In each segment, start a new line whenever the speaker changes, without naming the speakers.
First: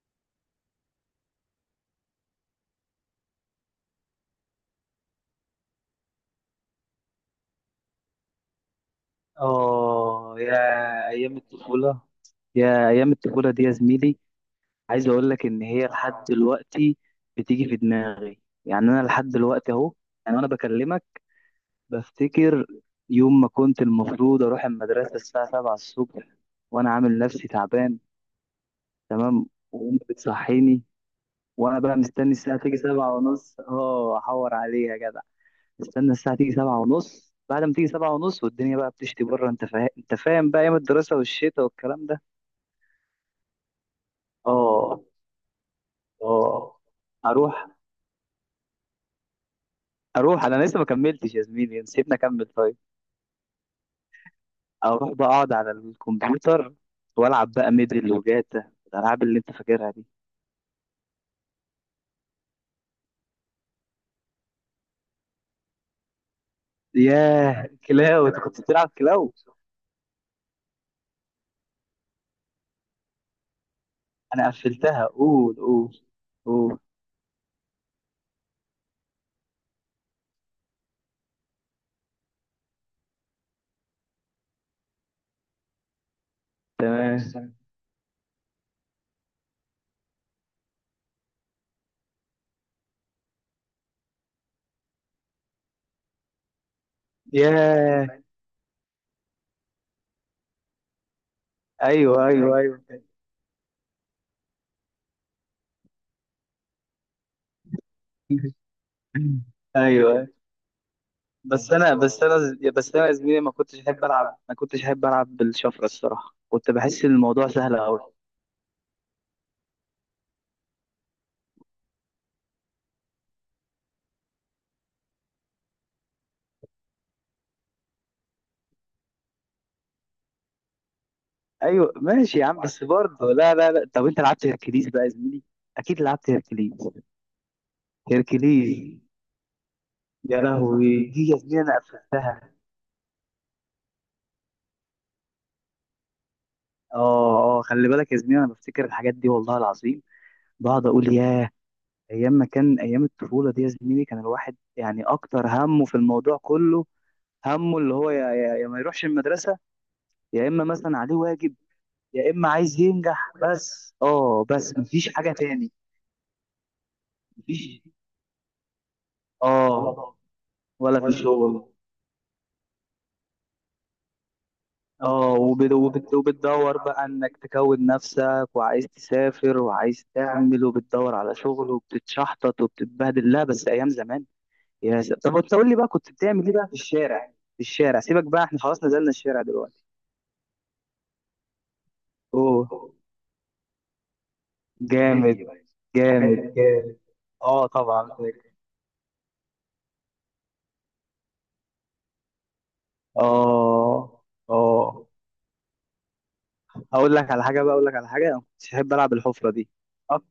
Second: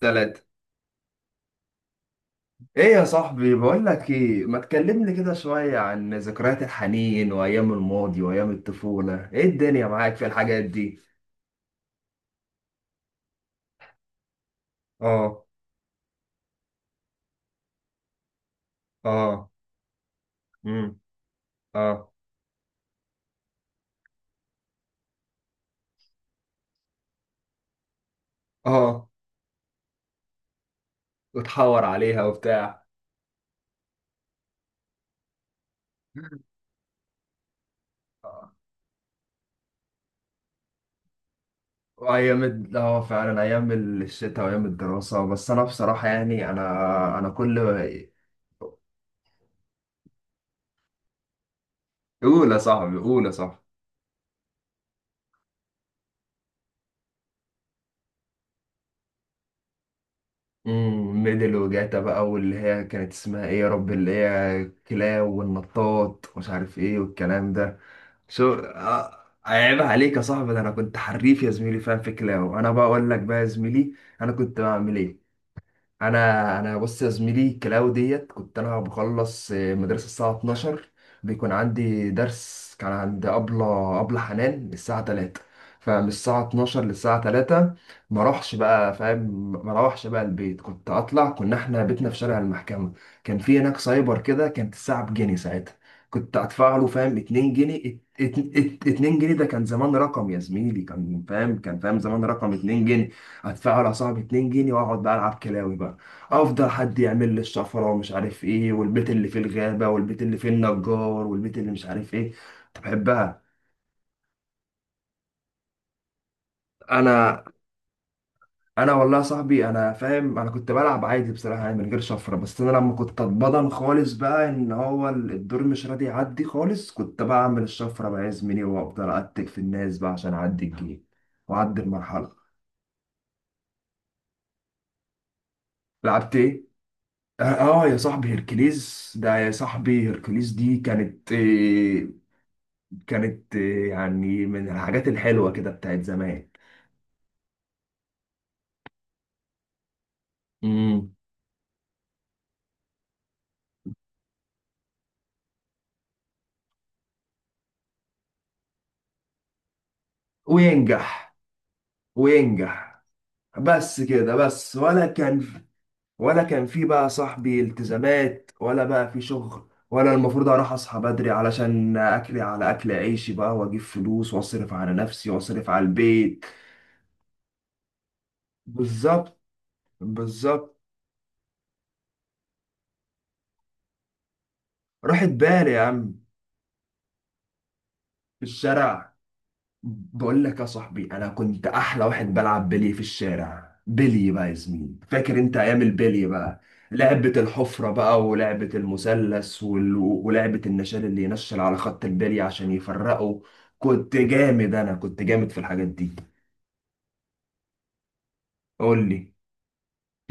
ثلاثة. ايه يا صاحبي؟ بقول لك ايه، ما تكلمني كده شوية عن ذكريات الحنين وايام الماضي وايام الطفولة، ايه الدنيا معاك في
اه يا
الحاجات دي؟
ايام الطفوله، يا ايام الطفوله دي يا زميلي. عايز اقول
اه.
لك ان هي لحد دلوقتي بتيجي في دماغي، يعني انا لحد
اه.
دلوقتي اهو، يعني وانا
امم
بكلمك
اه.
بفتكر يوم ما كنت المفروض اروح المدرسه الساعه 7 الصبح وانا عامل نفسي تعبان.
اه
تمام. وامي بتصحيني وانا
وتحور
بقى
عليها
مستني الساعه تيجي
وبتاع.
7 ونص. اه، احور عليها يا جدع. استنى الساعه تيجي 7 ونص، بعد ما تيجي 7 ونص
آه،
والدنيا بقى بتشتي بره. انت فاهم بقى ايام الدراسه والشتاء والكلام ده.
وايام فعلا ايام الشتاء وايام
اه.
الدراسة. بس انا بصراحة يعني انا
اه.
انا كل...
اروح اروح، انا لسه ما كملتش يا زميلي، سيبنا اكمل
قول يا
طيب.
صاحبي، قول يا صاحبي.
اروح بقى اقعد على الكمبيوتر والعب بقى ميدل وجاتا، الالعاب اللي انت فاكرها دي.
ميدل وجاتا بقى، واللي هي كانت اسمها ايه يا رب؟ اللي هي كلاو والنطاط ومش عارف ايه والكلام
ياه،
ده.
كلاو؟ انت انا
شو
كنت بتلعب
آه،
كلاو.
عيب عليك يا صاحبي، ده انا كنت حريف يا زميلي فاهم في كلاو. انا بقى اقول لك بقى يا زميلي انا
انا
كنت بعمل
قفلتها.
ايه.
قول، قول،
انا
قول.
بص يا زميلي، الكلاو ديت كنت انا بخلص مدرسه الساعه 12، بيكون عندي درس كان عند ابله حنان الساعه 3. فمن الساعه 12
تمام.
للساعه 3 ما اروحش بقى، فاهم؟ ما اروحش بقى البيت، كنت اطلع. كنا احنا بيتنا في شارع المحكمه، كان في هناك سايبر كده، كانت الساعه بجنيه ساعتها. كنت ادفع له فاهم 2 جنيه،
ياه.
2 جنيه ده كان زمان رقم يا زميلي، كان فاهم، كان فاهم زمان
ايوه،
رقم
ايوه، ايوه.
2 جنيه. ادفع له يا صاحبي 2 جنيه واقعد بقى العب كلاوي بقى. افضل حد يعمل لي الشفره ومش عارف ايه، والبيت اللي فيه الغابه، والبيت
ايوه.
اللي فيه النجار، والبيت اللي
بس
مش
انا
عارف
بس
ايه.
انا
كنت
بس انا يا زميلي،
بحبها.
ما كنتش احب العب بالشفره. الصراحه كنت بحس ان
انا
الموضوع سهل قوي.
انا والله يا صاحبي انا فاهم، انا كنت بلعب عادي بصراحه، يعني من غير شفره. بس انا لما كنت اتبضن خالص بقى ان هو الدور مش راضي يعدي خالص، كنت بعمل الشفره بقى يا زميلي وافضل اتك في الناس بقى عشان اعدي الجيم واعدي
ايوه ماشي
المرحله.
يا عم. بس برضه لا، لا، لا. طب انت لعبت هيركليز بقى يا زميلي؟ اكيد لعبت
لعبت ايه؟
هيركليز.
اه. آه يا صاحبي
هيركليز،
هيركليز ده، يا صاحبي
يا
هيركليز دي
لهوي، دي
كانت
يا زميلي انا
آه،
قفلتها.
كانت آه، يعني من الحاجات الحلوة كده بتاعت زمان.
اه، اه، خلي بالك يا زميلي، انا بفتكر الحاجات دي والله العظيم. بقعد اقول
امم
ياه. ايام ما كان، ايام الطفوله دي يا زميلي، كان الواحد يعني اكتر همه في الموضوع كله، همه اللي هو يا ما يروحش المدرسه، يا اما مثلا عليه
وينجح.
واجب، يا اما عايز
وينجح
ينجح. بس
بس كده، بس
بس
ولا
مفيش حاجه
كان،
تاني.
ولا كان في بقى صاحبي
مفيش.
التزامات، ولا بقى في شغل، ولا
اه.
المفروض اروح اصحى
ولا في
بدري
شغل.
علشان اكلي على اكل عيشي بقى واجيب فلوس واصرف على نفسي
اه،
واصرف على البيت.
وبتدور بقى انك تكون نفسك، وعايز
بالظبط.
تسافر وعايز تعمل
بالظبط.
وبتدور على شغل وبتتشحطط وبتتبهدل. لا، بس ايام زمان.
راحت
طب انت قول
بالي
لي
يا
بقى،
عم.
كنت بتعمل ايه بقى في الشارع؟ في الشارع سيبك
في
بقى، احنا خلاص نزلنا
الشارع،
الشارع دلوقتي.
بقول لك يا صاحبي انا كنت احلى واحد بلعب
اوه.
بلي في الشارع. بلي بقى يا زميلي، فاكر
جامد،
انت ايام البلي
جامد،
بقى؟
جامد.
لعبة
اه
الحفرة
طبعا
بقى،
فاكر.
ولعبة المثلث، ولعبة النشال اللي ينشل على خط البلي عشان يفرقه. كنت
اه.
جامد، انا
اه.
كنت جامد في الحاجات دي.
اقول لك على حاجه بقى اقول لك على حاجه، انا ما كنتش احب
قول
العب
لي.
الحفره دي.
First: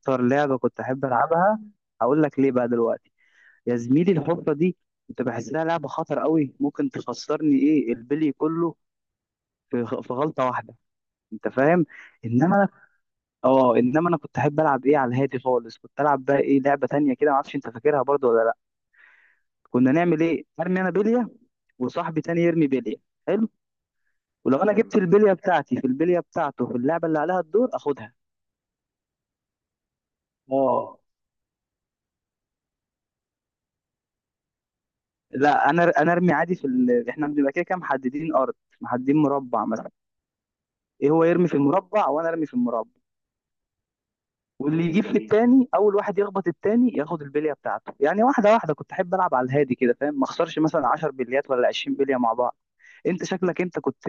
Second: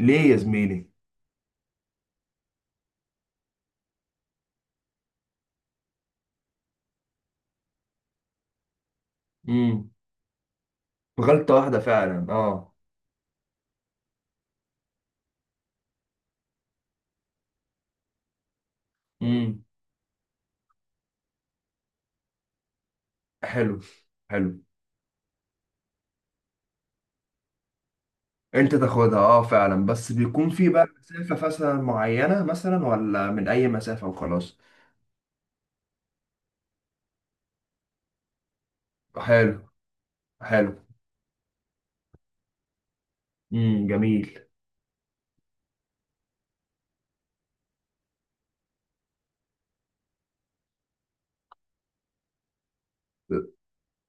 ليه يا
لعبه كنت
زميلي؟
احب العبها، هقول لك ليه بقى دلوقتي. يا زميلي الحفرة دي انت بحسها لعبة خطر قوي، ممكن تخسرني ايه البلي كله في
امم
في غلطة واحدة. انت
غلطة واحدة
فاهم؟
فعلا،
انما انا،
اه.
اه انما انا كنت احب العب ايه على الهادي خالص. كنت العب بقى ايه لعبة تانية كده، معرفش انت فاكرها برضو ولا لا.
امم
كنا نعمل ايه، ارمي انا بلية وصاحبي تاني يرمي بلية. حلو.
حلو.
ولو
حلو.
انا جبت البلية بتاعتي في البلية بتاعته، في اللعبة اللي عليها الدور، اخدها.
انت تاخدها، اه فعلا. بس بيكون في بقى
اه.
مسافة مثلا معينة، مثلا، ولا من اي مسافة وخلاص؟
لا، انا ارمي عادي في احنا بنبقى كده كده محددين ارض، محددين
حلو.
مربع مثلا.
حلو.
ايه هو يرمي في المربع وانا ارمي في المربع،
جميل.
واللي يجيب في التاني اول واحد يخبط التاني، ياخد البليه بتاعته يعني. واحده واحده كنت احب العب، على الهادي كده، فاهم؟ ما اخسرش مثلا 10 بليات ولا 20 بليه مع بعض. انت شكلك انت كنت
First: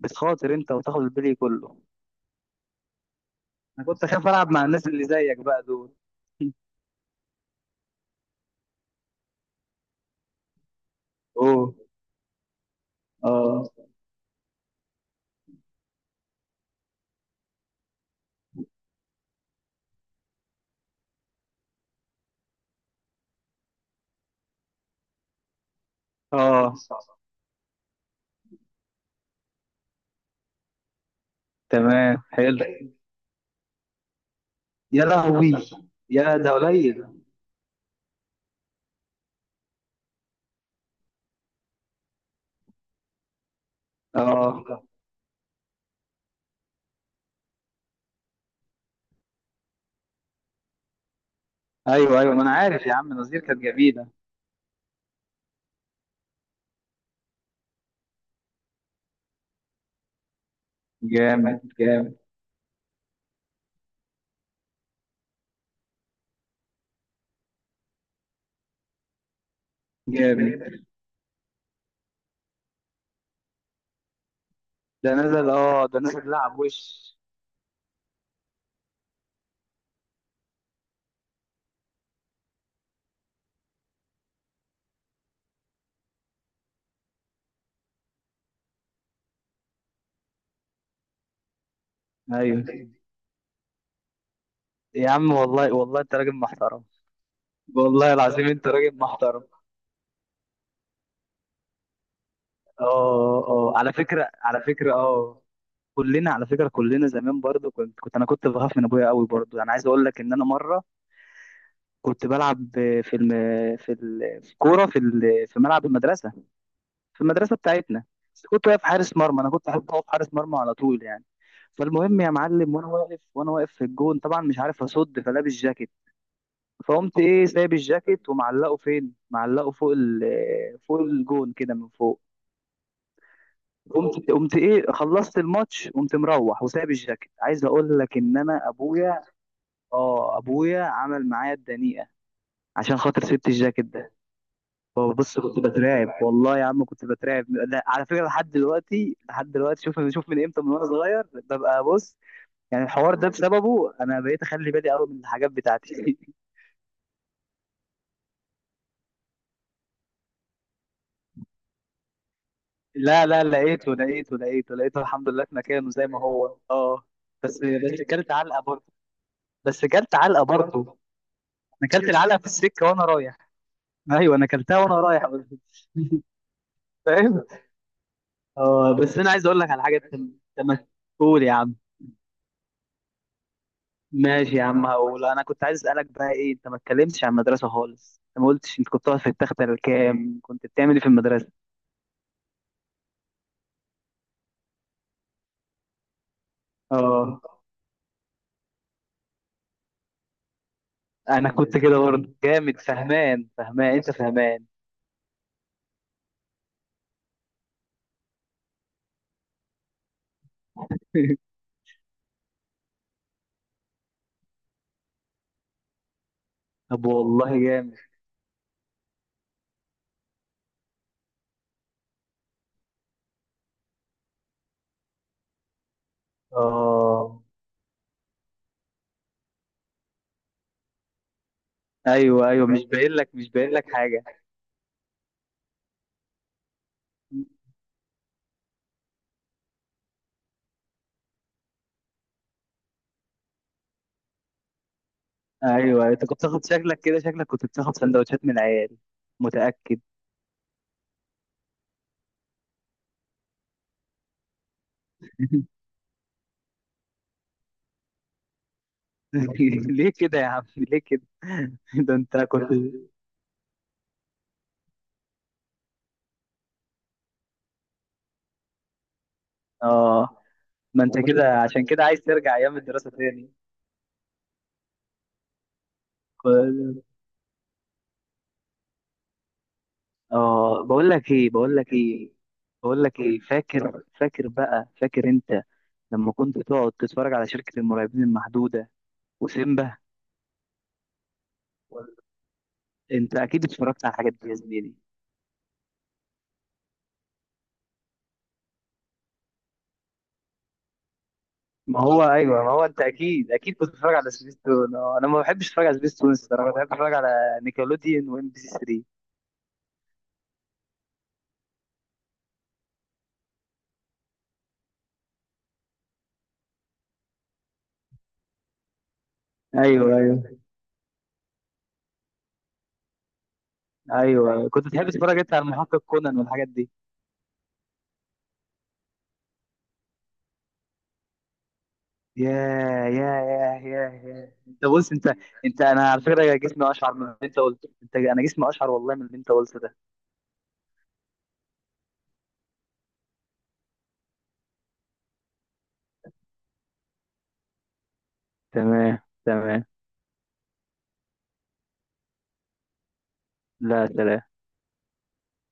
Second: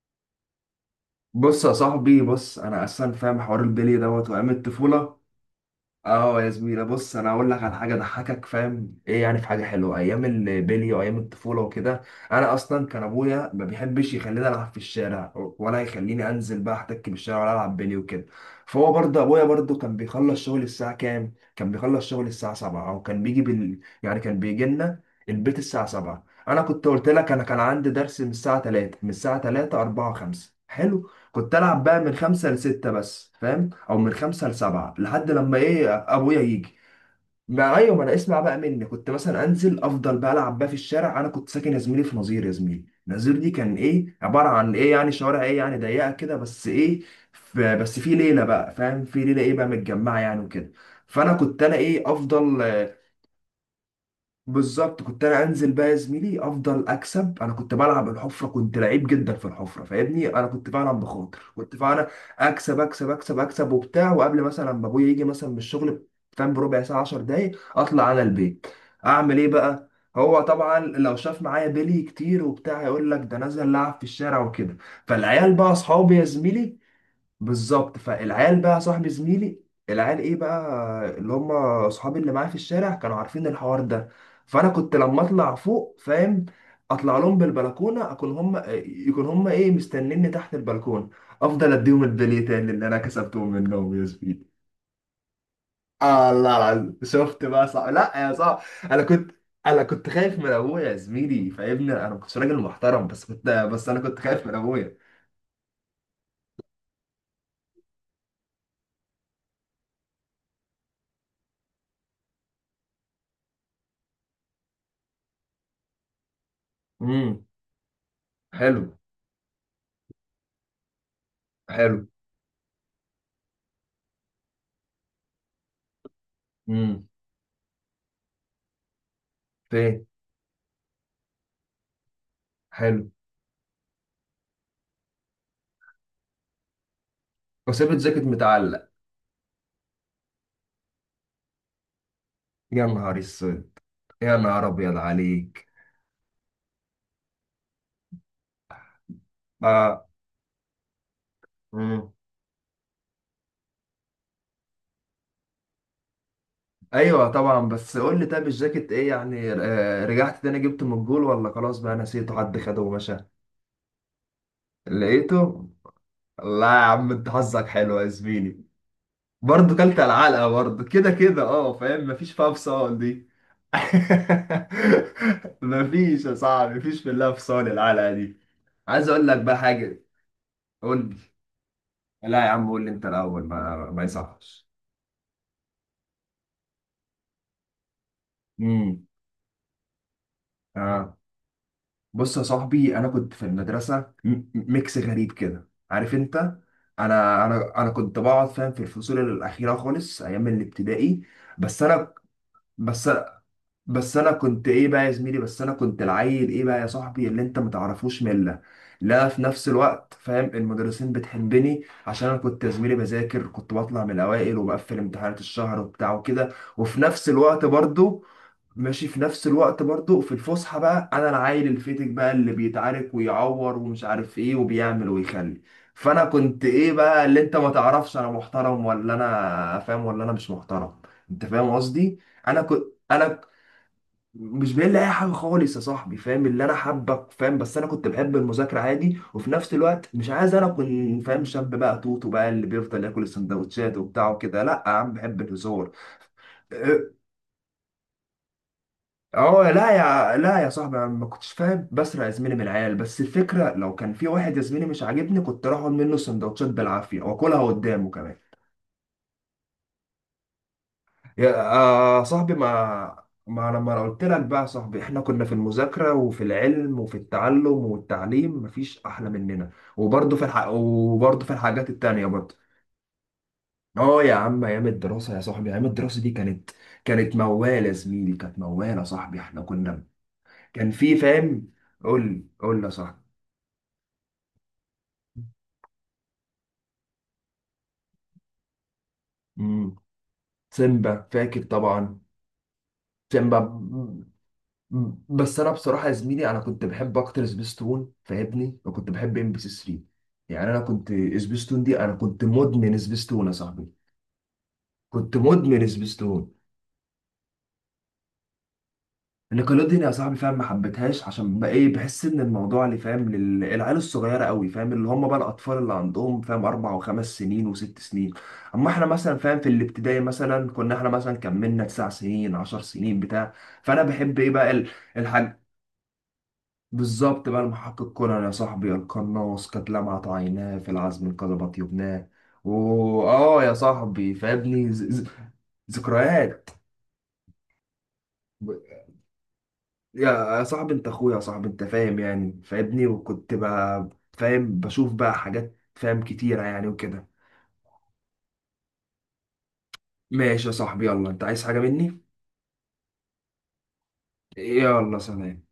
بتخاطر انت وتاخد البلي
بص يا
كله.
صاحبي، بص انا اصلا فاهم حوار
انا
البلي
كنت اخاف
دوت وايام
العب مع الناس اللي
الطفوله.
زيك بقى دول.
اه يا زميلة بص، انا اقول لك على حاجه ضحكك فاهم ايه يعني، في حاجه حلوه ايام البلي وايام الطفوله
اوه.
وكده. انا اصلا كان ابويا ما
اه.
بيحبش يخليني العب في الشارع، ولا يخليني انزل بقى احتك بالشارع، ولا العب بلي وكده. فهو برضه ابويا برضه كان بيخلص شغل الساعه كام؟ كان بيخلص شغل الساعه 7، او كان بيجي يعني كان بيجي لنا البيت الساعه 7. انا
اه.
كنت قلت لك انا كان عندي درس من الساعه 3. من الساعه 3، 4، 5، حلو، كنت العب بقى من
تمام.
5 ل
حلو.
6 بس، فاهم؟ او من خمسة لسبعة
يا
لحد
لهوي.
لما ايه
يا
ابويا
ده
يجي.
قليل.
ما ايوه، ما انا اسمع بقى مني، كنت مثلا انزل افضل بقى العب بقى في الشارع. انا كنت ساكن يا زميلي في نظير، يا زميلي نظير دي كان ايه عباره
اه.
عن ايه يعني؟ شوارع ايه يعني ضيقه كده بس ايه، بس في ليله بقى، فاهم، في ليله ايه بقى متجمعه يعني وكده. فانا كنت انا ايه
ايوه، ايوه، ما انا
افضل.
عارف يا عم، نظير كانت جميله.
بالظبط، كنت انا انزل بقى يا زميلي افضل اكسب. انا كنت بلعب الحفره، كنت لعيب جدا في الحفره، فاهمني؟ انا كنت بلعب بخاطر،
جامد،
كنت فعلا
جامد،
اكسب اكسب اكسب اكسب وبتاع. وقبل مثلا ما ابويا يجي مثلا من الشغل فاهم، بربع ساعه، 10 دقايق اطلع انا البيت. اعمل ايه بقى؟ هو طبعا
جامد.
لو شاف معايا بيلي كتير وبتاع يقول لك ده نزل لعب في الشارع وكده.
ده نزل،
فالعيال بقى
اه، ده
اصحابي يا
نزل لعب
زميلي.
وش.
بالظبط، فالعيال بقى صاحب زميلي، العيال ايه بقى، اللي هم اصحابي اللي معايا في الشارع، كانوا عارفين الحوار ده. فانا كنت لما اطلع فوق فاهم، اطلع لهم بالبلكونه، اكون هم يكون هم ايه مستنيني تحت البلكونه، افضل اديهم البلي
ايوه
تاني اللي انا كسبتهم منهم يا زميلي.
يا عم والله والله انت
آه
راجل
الله
محترم.
العظيم. شفت بقى صعب؟ لا
والله
يا
العظيم
صعب،
انت راجل
انا كنت،
محترم.
انا كنت خايف من ابويا يا زميلي فاهمني. انا ما كنتش راجل محترم، بس
اه،
كنت
اه،
بس
على
انا كنت
فكره،
خايف من
على فكره،
ابويا.
اه، كلنا على فكره، كلنا زمان برضو كنت انا كنت بخاف من ابويا قوي برضو. انا عايز اقول لك ان انا مره كنت بلعب في الم... في ال... في كوره في ال... في ملعب المدرسه، في
امم
المدرسه بتاعتنا. بس كنت واقف
حلو.
حارس مرمى، انا كنت احب اقف حارس مرمى على طول يعني.
حلو.
فالمهم يا معلم، وانا واقف في الجون طبعا مش عارف اصد، فلابس جاكيت.
امم
فقمت ايه سايب الجاكيت ومعلقه، فين معلقه؟ فوق
فين؟
فوق الجون كده من فوق.
حلو.
قمت ايه خلصت الماتش. قمت مروح وسايب الجاكيت، عايز
وسابت
اقول لك
جاكيت
ان انا
متعلق؟
ابويا، اه ابويا عمل معايا الدنيئه
يا
عشان
نهار
خاطر سبت
اسود.
الجاكيت ده.
يا نهار ابيض
بص، كنت
عليك.
بترعب والله يا عم كنت بترعب. لا، على فكره، لحد دلوقتي لحد دلوقتي. شوف،
آه.
شوف، من امتى، من وانا صغير ببقى،
مم.
بص، يعني الحوار ده بسببه انا بقيت اخلي بالي قوي من الحاجات بتاعتي.
ايوه طبعا. بس قول لي، طب الجاكيت ايه يعني؟ آه، رجعت تاني جبته من الجول ولا خلاص بقى نسيته حد خده ومشى؟
لا، لا، لقيته، لقيته، لقيته، لقيته، الحمد لله في
لقيته.
مكانه زي ما هو.
لا يا
اه.
عم، انت
بس،
حظك حلو يا
كلت علقه
زميلي.
برضه.
برضه
بس
كلت على
كلت علقه
العلقه برضه،
برضه.
كده كده اه
انا
فاهم،
كلت
مفيش
العلقه في
فيها
السكه
فصال
وانا
دي.
رايح. ايوه انا كلتها وانا رايح.
مفيش يا صاحبي، مفيش في الله
فاهم؟
فصال العلقه دي.
اه
عايز
بس
اقول
انا
لك
عايز
بقى
اقول لك على حاجه.
حاجه. قول
قول يا عم.
لي. لا يا عم قول لي انت الاول، ما
ماشي يا
يصحش.
عم، هقول. انا كنت عايز اسالك بقى ايه، انت ما اتكلمتش عن المدرسه خالص. انت ما قلتش انت
امم
كنت واقف في التخته الكام، كنت بتعمل ايه في
آه.
المدرسه.
بص يا صاحبي انا كنت في المدرسه، ميكس غريب كده، عارف انت؟
اه
انا كنت بقعد فاهم في الفصول الاخيره خالص ايام الابتدائي.
انا كنت
بس
كده
انا
برضه جامد،
بس
فهمان انت
بس انا
فهمان.
كنت ايه بقى يا زميلي، بس انا كنت العيل ايه بقى يا صاحبي اللي انت متعرفوش مله. لا، في نفس الوقت فاهم المدرسين بتحبني عشان انا كنت يا زميلي بذاكر، كنت بطلع من الاوائل وبقفل امتحانات الشهر وبتاع وكده. وفي
طب
نفس
والله
الوقت
جامد.
برضو، ماشي، في نفس الوقت برضو في الفسحة بقى أنا العيل الفتك بقى اللي بيتعارك ويعور ومش عارف إيه وبيعمل ويخلي. فأنا كنت إيه بقى، اللي
اه.
أنت ما تعرفش أنا محترم ولا أنا فاهم ولا أنا مش محترم. أنت فاهم قصدي؟
ايوه،
أنا
ايوه،
كنت
مش باين
أنا
لك
ك-
مش باين لك حاجه.
مش باين لي أي حاجة خالص يا صاحبي فاهم، اللي أنا حابك فاهم. بس أنا كنت بحب المذاكرة عادي، وفي نفس الوقت مش عايز أنا أكون فاهم شاب بقى توتو بقى اللي بيفضل ياكل السندوتشات وبتاع وكده. لأ يا عم، بحب الهزار.
ايوه انت كنت بتاخد شكلك كده، شكلك كنت بتاخد سندوتشات من العيال؟
اه، لا
متاكد؟
يا، لا يا صاحبي انا ما كنتش فاهم بسرق يا زميلي من العيال، بس الفكره لو كان في واحد يا زميلي مش عاجبني كنت اخد منه سندوتشات بالعافيه واكلها قدامه كمان.
ليه كده يا عم، ليه كده.
يا
ده
آه، آه،
انت
صاحبي
كنت،
ما لما انا قلت لك بقى يا صاحبي، احنا كنا في المذاكره وفي العلم وفي التعلم والتعليم مفيش احلى مننا. وبرضه
اه
في
ما انت
وبرضه في
كده، عشان
الحاجات
كده عايز
التانيه
ترجع
برضه.
ايام الدراسه تاني؟
اه يا عم، ايام الدراسه يا صاحبي، ايام الدراسه دي كانت،
كويس.
كانت موالة يا زميلي، كانت موالة يا صاحبي. احنا كنا،
اه،
كان
بقول
في
لك ايه
فاهم.
بقول لك
قول
ايه
لي، قول لي يا
بقول لك
صاحبي.
ايه، فاكر بقى، فاكر انت لما كنت تقعد تتفرج على شركه المرعبين المحدوده
مم.
وسيمبا؟
سيمبا فاكر طبعا.
انت
سيمبا.
اكيد اتفرجت على
مم.
الحاجات دي يا زميلي.
مم. بس انا بصراحه يا زميلي انا كنت بحب اكتر سبيستون فاهمني، وكنت بحب ام بي سي 3. يعني انا كنت، سبيستون دي
ما
انا
هو
كنت
ايوه، ما هو
مدمن
انت
سبيستون يا
اكيد،
صاحبي.
كنت بتتفرج على سبيستون. آه، انا
كنت
ما بحبش
مدمن
اتفرج على سبيستون
سبيستون.
الصراحه، بحب اتفرج على نيكلوديون وام بي سي 3.
نيكلوديان يا صاحبي فاهم ما حبيتهاش عشان بقى ايه، بحس ان الموضوع اللي فاهم للعيال الصغيره قوي، فاهم اللي هم بقى الاطفال اللي عندهم فاهم 4 و5 سنين و6 سنين. اما احنا مثلا فاهم في
ايوه،
الابتدائي
ايوه،
مثلا كنا احنا مثلا كملنا 9 سنين 10 سنين بتاع. فانا بحب ايه
ايوه.
بقى
كنت
ال-
بتحب تتفرج انت
الحاج
على محقق كونان والحاجات دي.
بالظبط بقى، المحقق كونان يا صاحبي، القناص قد لمعت عيناه في العزم انقلب طيبناه.
يا يا
واه يا
يا يا
صاحبي
يا انت، بص، انت، انت، انا على فكره
ذكريات.
جسمي اشعر من اللي انت قلته. انت، انا جسمي اشعر والله من اللي انت قلته ده.
يا صاحبي انت اخويا يا صاحبي، انت فاهم يعني فاهمني. وكنت بقى فاهم بشوف بقى حاجات فاهم كتيرة يعني وكده.
تمام. تمام.
ماشي يا صاحبي، يلا، انت عايز حاجة مني؟
لا، سلام.
يلا، سلام.